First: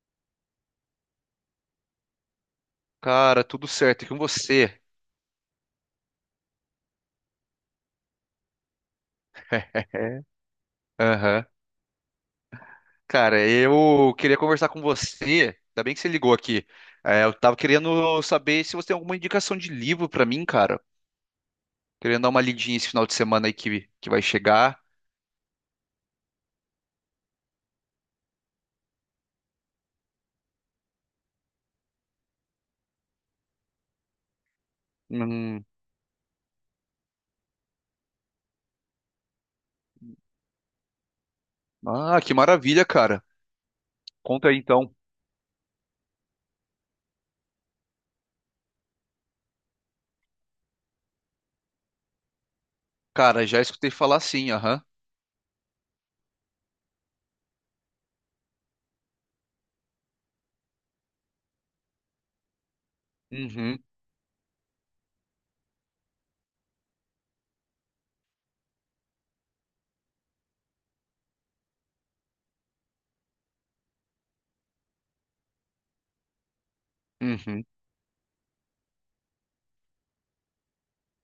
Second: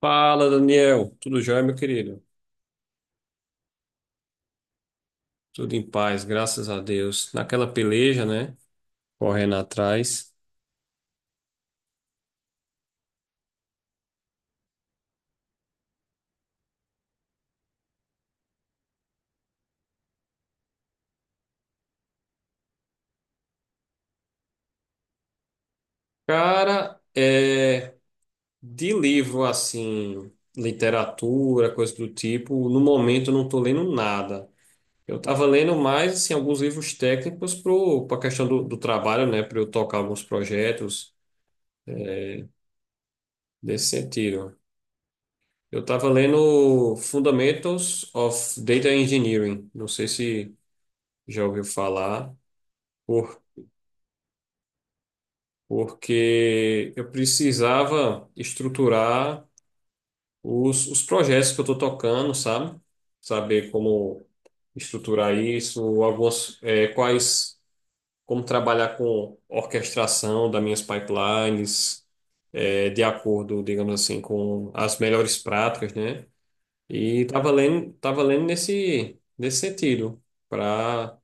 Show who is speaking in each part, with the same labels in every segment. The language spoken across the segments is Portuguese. Speaker 1: Fala, Daniel. Tudo jóia, meu querido?
Speaker 2: Cara, tudo certo. E com você?
Speaker 1: Tudo em paz, graças a Deus. Naquela peleja, né? Correndo
Speaker 2: É.
Speaker 1: atrás.
Speaker 2: Aham. Cara, eu queria conversar com você. Ainda bem que você ligou aqui. É, eu tava querendo saber se você tem alguma indicação de livro pra mim, cara. Querendo dar uma lidinha esse final de semana aí que vai chegar.
Speaker 1: Cara, é de livro assim, literatura, coisa do tipo, no momento eu não tô lendo nada. Eu tava
Speaker 2: Hum.
Speaker 1: lendo mais assim alguns livros técnicos pro para questão do trabalho, né, para eu tocar alguns projetos
Speaker 2: Ah, que maravilha, cara.
Speaker 1: desse
Speaker 2: Conta
Speaker 1: sentido.
Speaker 2: aí então.
Speaker 1: Eu tava lendo Fundamentals of Data Engineering. Não sei se já ouviu falar.
Speaker 2: Cara, já escutei falar sim, aham.
Speaker 1: Porque eu precisava estruturar os projetos que eu estou tocando, sabe? Saber
Speaker 2: Uhum,
Speaker 1: como estruturar isso, algumas, quais, como trabalhar com orquestração das minhas pipelines, de acordo, digamos assim, com as melhores práticas, né? E estava
Speaker 2: uhum.
Speaker 1: lendo, tava lendo nesse sentido, para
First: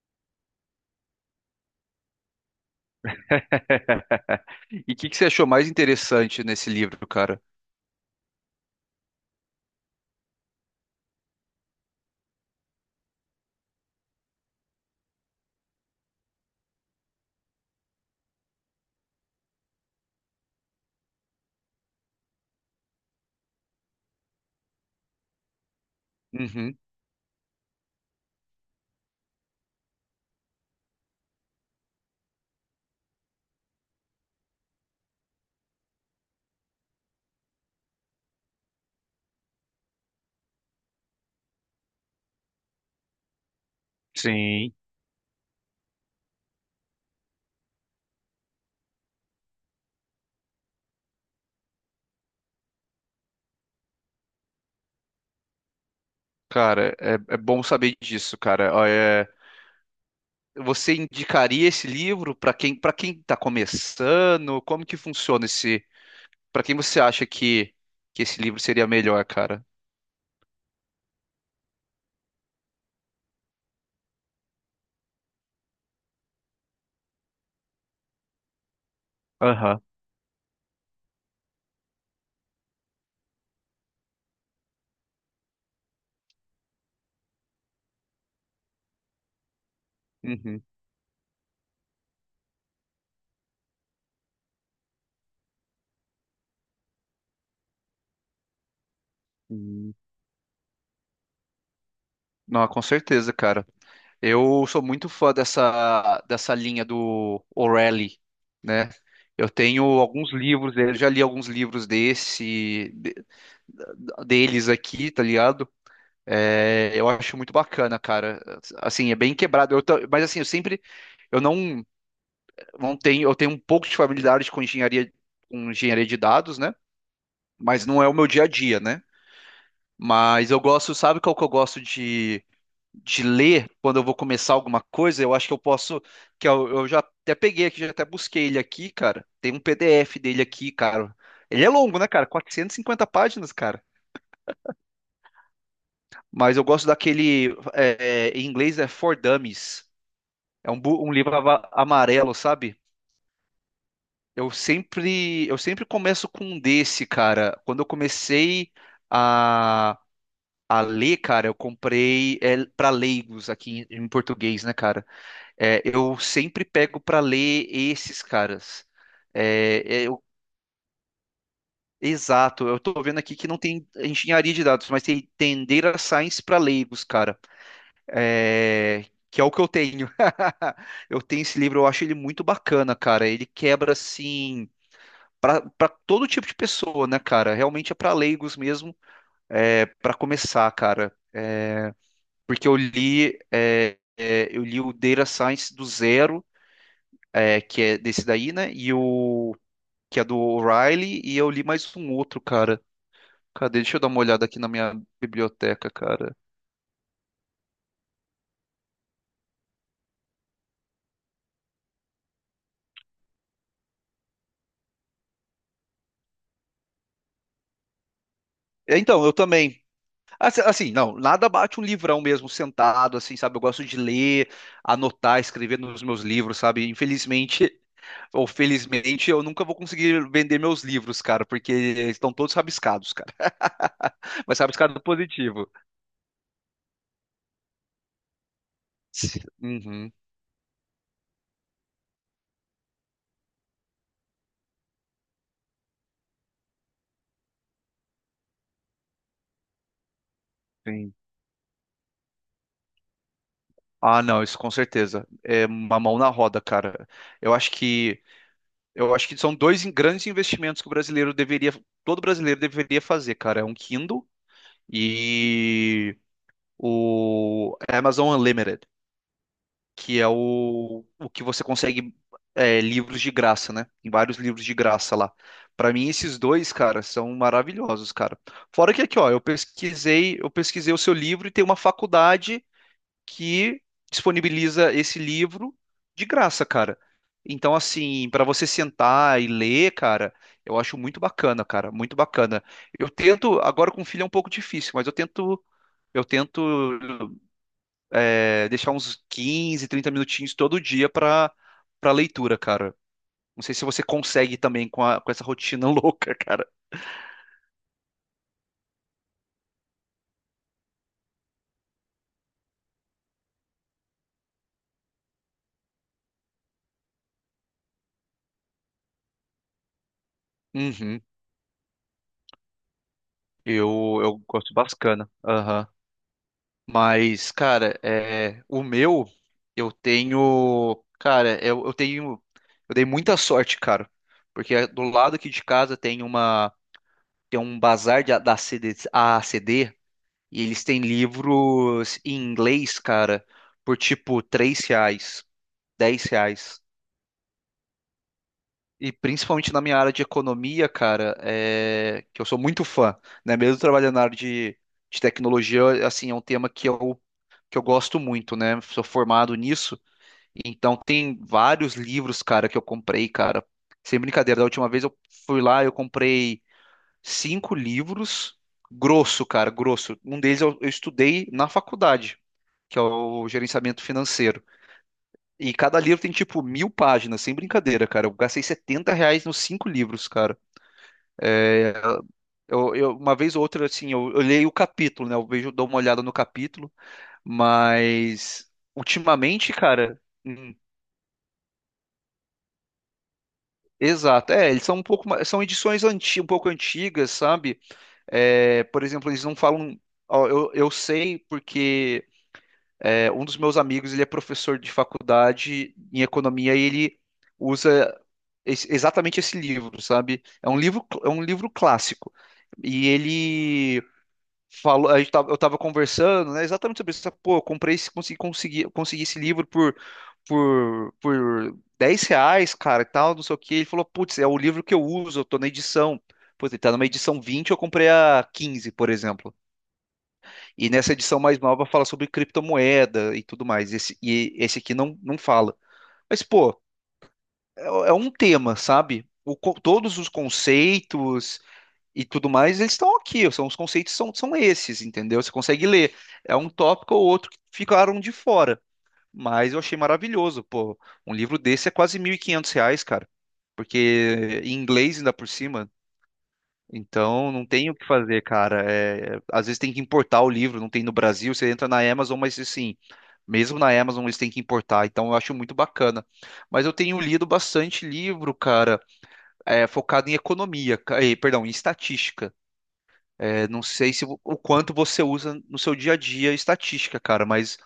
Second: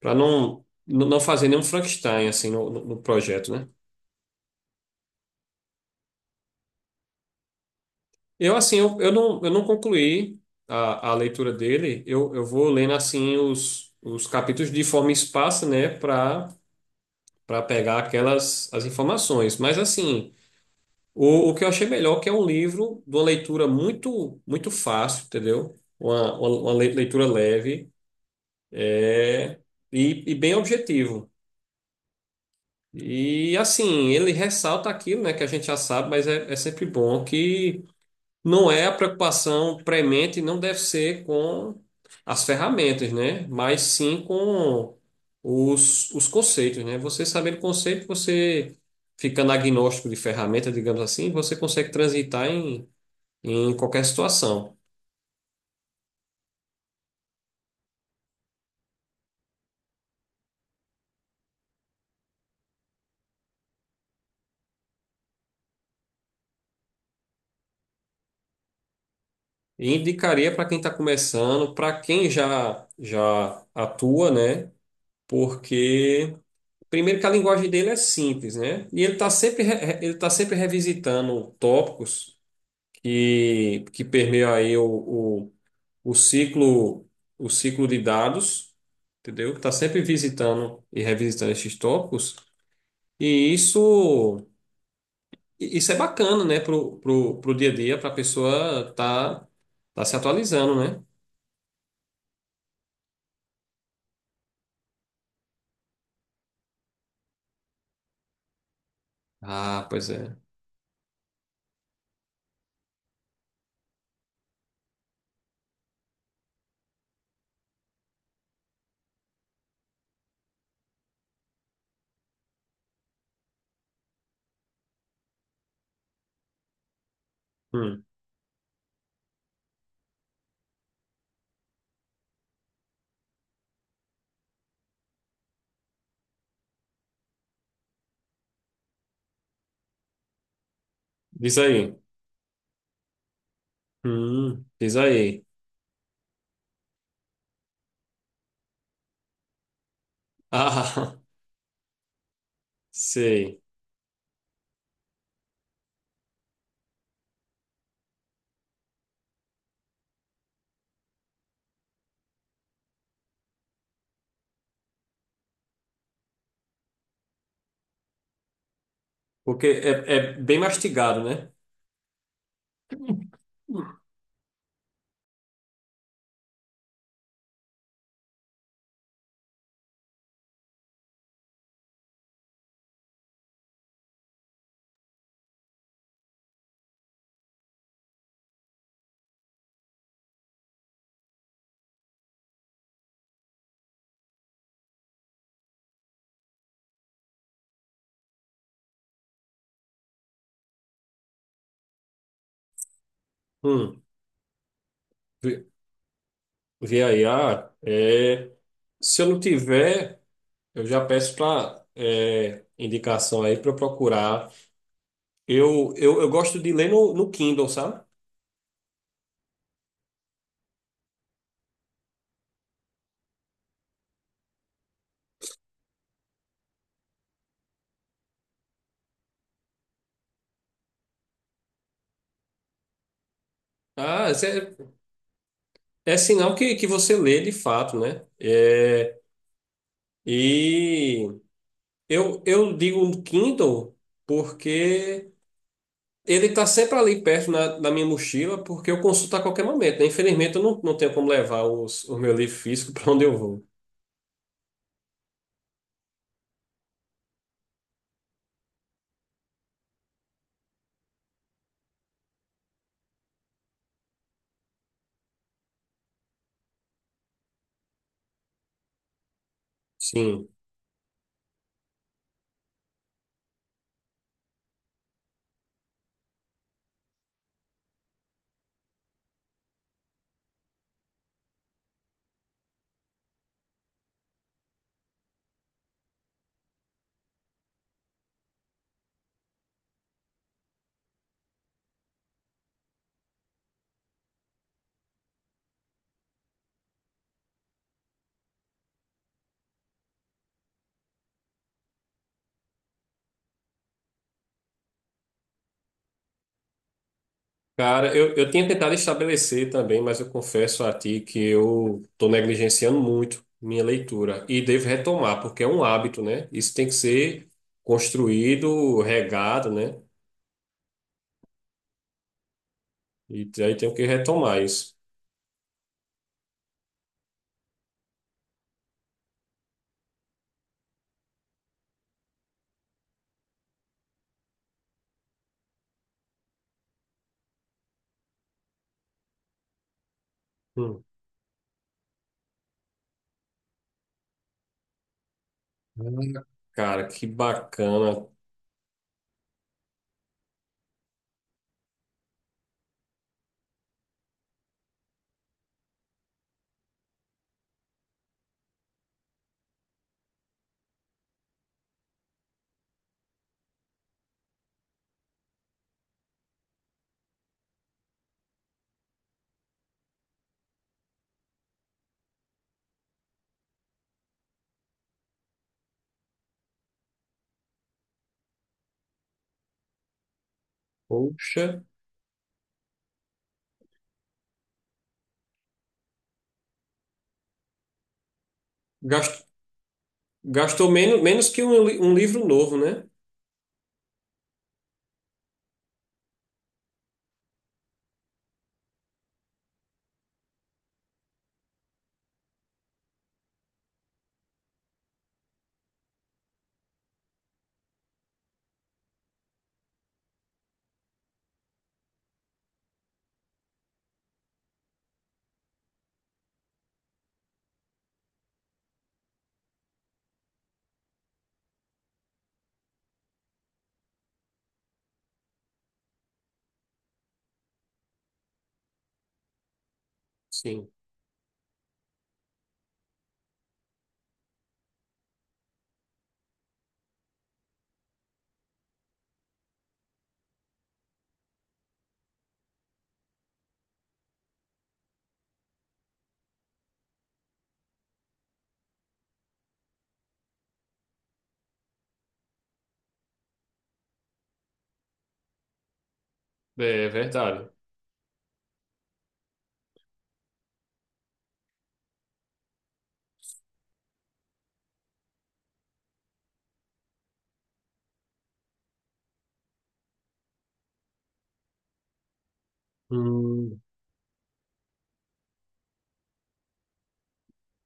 Speaker 1: para não fazer nenhum Frankenstein assim no, no projeto, né?
Speaker 2: E o que você achou mais interessante nesse livro, cara?
Speaker 1: Eu, assim, eu não, eu não concluí a leitura dele. Eu vou lendo, assim, os capítulos de forma esparsa, né, para para pegar aquelas as informações. Mas, assim, o que eu achei melhor é que é um livro de uma leitura muito, muito fácil, entendeu? Uma,
Speaker 2: Uhum.
Speaker 1: leitura leve é, e bem objetivo. E, assim, ele ressalta aquilo, né, que a gente já sabe, mas é, é sempre bom. Não é a preocupação premente, não deve ser com as ferramentas, né? Mas sim
Speaker 2: Sim.
Speaker 1: com os conceitos, né? Você sabendo o conceito, você ficando agnóstico de ferramenta, digamos assim, você consegue transitar em, em qualquer situação.
Speaker 2: Cara, é bom saber disso, cara. Ó, você indicaria esse livro para quem está começando? Como que funciona esse? Para quem você acha que esse livro seria melhor, cara?
Speaker 1: E indicaria para quem está começando, para quem já, já atua, né? Porque, primeiro, que a linguagem dele é simples, né? E ele está sempre,
Speaker 2: Aham.
Speaker 1: ele tá sempre revisitando tópicos que permeia aí o ciclo, o ciclo de dados, entendeu? Que está sempre
Speaker 2: Uhum.
Speaker 1: visitando e revisitando esses tópicos. E isso é bacana, né, pro, pro, pro dia a dia, para a pessoa tá,
Speaker 2: Uhum.
Speaker 1: tá se atualizando, né?
Speaker 2: Não, com certeza, cara. Eu sou muito fã dessa linha do O'Reilly, né? Eu tenho
Speaker 1: Ah, pois
Speaker 2: alguns
Speaker 1: é.
Speaker 2: livros dele, já li alguns livros deles aqui, tá ligado? É, eu acho muito bacana, cara. Assim, é bem quebrado. Mas assim, eu sempre, eu não. Não tenho, eu tenho um pouco de familiaridade com engenharia de dados, né? Mas não
Speaker 1: Hum,
Speaker 2: é o meu dia a dia, né? Mas eu gosto, sabe qual que eu gosto de ler quando eu vou começar alguma coisa? Eu acho que eu posso, que eu já até peguei aqui, já até busquei ele aqui, cara. Tem um PDF dele aqui, cara.
Speaker 1: diz
Speaker 2: Ele é
Speaker 1: aí.
Speaker 2: longo, né, cara? 450 páginas, cara.
Speaker 1: Diz aí.
Speaker 2: Mas eu gosto daquele, em inglês é For Dummies. É um
Speaker 1: Ah,
Speaker 2: livro amarelo, sabe?
Speaker 1: sei.
Speaker 2: Eu sempre começo com um desse, cara. Quando eu comecei a, a ler, cara, eu comprei para leigos aqui em português, né, cara? É, eu sempre pego para ler esses caras.
Speaker 1: Porque é,
Speaker 2: É, é, eu-
Speaker 1: é bem mastigado, né?
Speaker 2: Exato. Eu tô vendo aqui que não tem engenharia de dados, mas tem Tendera Science para leigos, cara. É, que é o que eu tenho. Eu tenho esse livro, eu acho ele muito bacana, cara. Ele quebra assim para todo tipo de pessoa, né, cara? Realmente é para leigos mesmo, é, para começar, cara. É, porque eu li o Data Science do Zero, é, que é desse daí, né? E o que é do O'Reilly, e eu li mais um outro, cara. Cadê? Deixa eu
Speaker 1: Hum,
Speaker 2: dar uma olhada aqui na minha
Speaker 1: vê
Speaker 2: biblioteca, cara.
Speaker 1: vê aí. Ah, é. Se eu não tiver. Eu já peço para indicação aí para eu procurar. Eu gosto de ler no, no Kindle, sabe?
Speaker 2: É, então, eu também. Não, nada bate um livrão mesmo, sentado, assim, sabe? Eu gosto de ler, anotar, escrever nos meus livros, sabe? Infelizmente, ou felizmente eu nunca vou conseguir vender meus livros, cara, porque estão todos rabiscados, cara.
Speaker 1: Ah, isso
Speaker 2: Mas
Speaker 1: é,
Speaker 2: rabiscado positivo.
Speaker 1: é sinal que você lê de fato, né? É,
Speaker 2: Uhum,
Speaker 1: e eu digo no Kindle porque ele está sempre ali perto na, na minha mochila, porque eu consulto a qualquer momento, né? Infelizmente, eu não
Speaker 2: sim.
Speaker 1: tenho como levar os, o meu livro físico para onde eu vou.
Speaker 2: Ah, não, isso com certeza. É uma mão na roda, cara. Eu acho que eu acho que são dois grandes investimentos que o brasileiro deveria, todo brasileiro deveria fazer, cara. É um Kindle e o Amazon Unlimited, que é
Speaker 1: Sim.
Speaker 2: o que você consegue, livros de graça, né? Tem vários livros de graça lá. Pra mim, esses dois, cara, são maravilhosos, cara. Fora que aqui, ó, eu pesquisei o seu livro e tem uma faculdade que disponibiliza esse livro de graça, cara. Então, assim, pra você sentar e ler, cara, eu acho muito bacana, cara, muito bacana. Eu tento, agora com o filho é um pouco difícil, mas eu tento deixar uns 15 30 minutinhos todo dia para leitura, cara. Não sei se você consegue também com essa rotina louca, cara.
Speaker 1: Cara, eu tinha tentado estabelecer também, mas eu confesso a ti que eu estou negligenciando muito minha leitura e devo retomar, porque é um hábito, né? Isso tem que ser construído, regado, né?
Speaker 2: Uhum.
Speaker 1: E aí tenho que
Speaker 2: Eu
Speaker 1: retomar
Speaker 2: gosto,
Speaker 1: isso.
Speaker 2: bacana. Aham. Mas, cara, o meu, eu tenho. Cara, eu tenho. Eu dei muita sorte, cara. Porque do lado aqui de casa tem uma. Tem um bazar da CD, AACD. E eles têm
Speaker 1: Hum.
Speaker 2: livros em inglês, cara, por tipo R$ 3, R$ 10.
Speaker 1: Cara, que bacana.
Speaker 2: E principalmente na minha área de economia, cara, que eu sou muito fã, né? Mesmo trabalhando na área de tecnologia, assim, é um tema que eu gosto muito, né? Sou formado nisso. Então tem vários livros, cara, que eu comprei, cara. Sem brincadeira, da última vez eu fui lá, eu comprei cinco livros, grosso, cara, grosso. Um deles eu estudei na faculdade, que é o gerenciamento financeiro. E cada livro tem tipo 1.000 páginas, sem brincadeira, cara. Eu gastei R$ 70 nos cinco livros, cara.
Speaker 1: Poxa,
Speaker 2: É, uma vez ou outra, assim, eu leio o capítulo, né? Eu vejo, dou uma olhada no capítulo, mas
Speaker 1: Gast-
Speaker 2: ultimamente, cara. hum,
Speaker 1: gastou menos, menos que um, um livro novo, né?
Speaker 2: Exato, eles são um pouco, são edições um pouco antigas, sabe? É, por exemplo, eles não falam. Ó, eu sei porque um dos meus amigos ele é professor de faculdade em economia e ele usa exatamente esse livro, sabe? É um livro clássico. E ele falou, eu tava conversando, né, exatamente sobre isso. Pô, eu comprei esse, consegui esse livro por R$ 10, cara, e tal, não sei o quê. Ele falou, putz, é o livro que eu uso, eu tô na edição. Putz, ele tá numa edição 20, eu comprei a 15, por exemplo.
Speaker 1: Sim,
Speaker 2: E nessa edição mais nova fala sobre criptomoeda e tudo mais. E esse aqui não, não fala. Mas, pô, é um tema, sabe? Todos os conceitos e tudo mais, eles estão aqui, os conceitos são esses, entendeu? Você consegue ler. É um tópico ou outro que ficaram de fora, mas eu achei maravilhoso, pô. Um livro desse é quase R$ 1.500, cara, porque em inglês ainda por cima,
Speaker 1: é
Speaker 2: então não
Speaker 1: verdade.
Speaker 2: tem o que fazer, cara. Às vezes tem que importar o livro, não tem no Brasil, você entra na Amazon, mas assim, mesmo na Amazon eles têm que importar, então eu acho muito bacana. Mas eu tenho lido bastante livro, cara, focado em economia, perdão, em estatística. É,
Speaker 1: Hum,
Speaker 2: não sei se o quanto você usa no seu dia a dia estatística, cara, mas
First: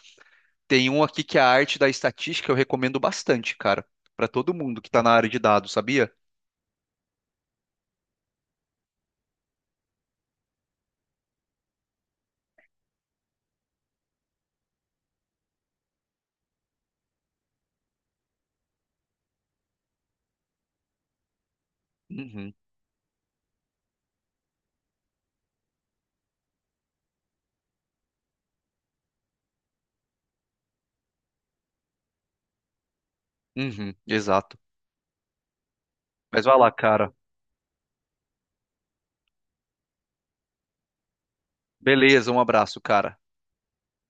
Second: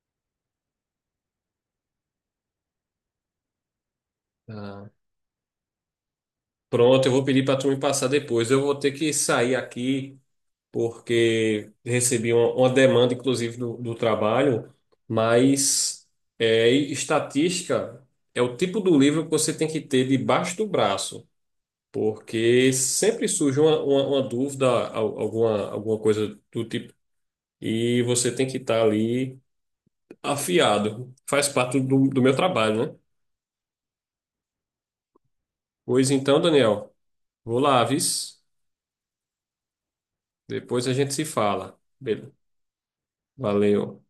Speaker 2: tem um aqui que é a arte da estatística, eu recomendo bastante, cara, pra todo mundo que
Speaker 1: tá.
Speaker 2: tá na área de dados, sabia?
Speaker 1: Pronto, eu vou pedir para tu me passar depois. Eu vou ter que sair aqui, porque recebi uma demanda, inclusive, do trabalho, mas é, e estatística é o tipo do livro que você tem que ter debaixo do braço,
Speaker 2: Uhum,
Speaker 1: porque sempre surge uma dúvida, alguma, alguma coisa do tipo, e você tem que estar ali afiado. Faz parte do meu trabalho, né?
Speaker 2: uhum, exato.
Speaker 1: Pois então,
Speaker 2: Mas vai lá,
Speaker 1: Daniel,
Speaker 2: cara.
Speaker 1: vou lá, vis. Depois a gente se fala. Beleza.
Speaker 2: Beleza, um abraço, cara.
Speaker 1: Valeu.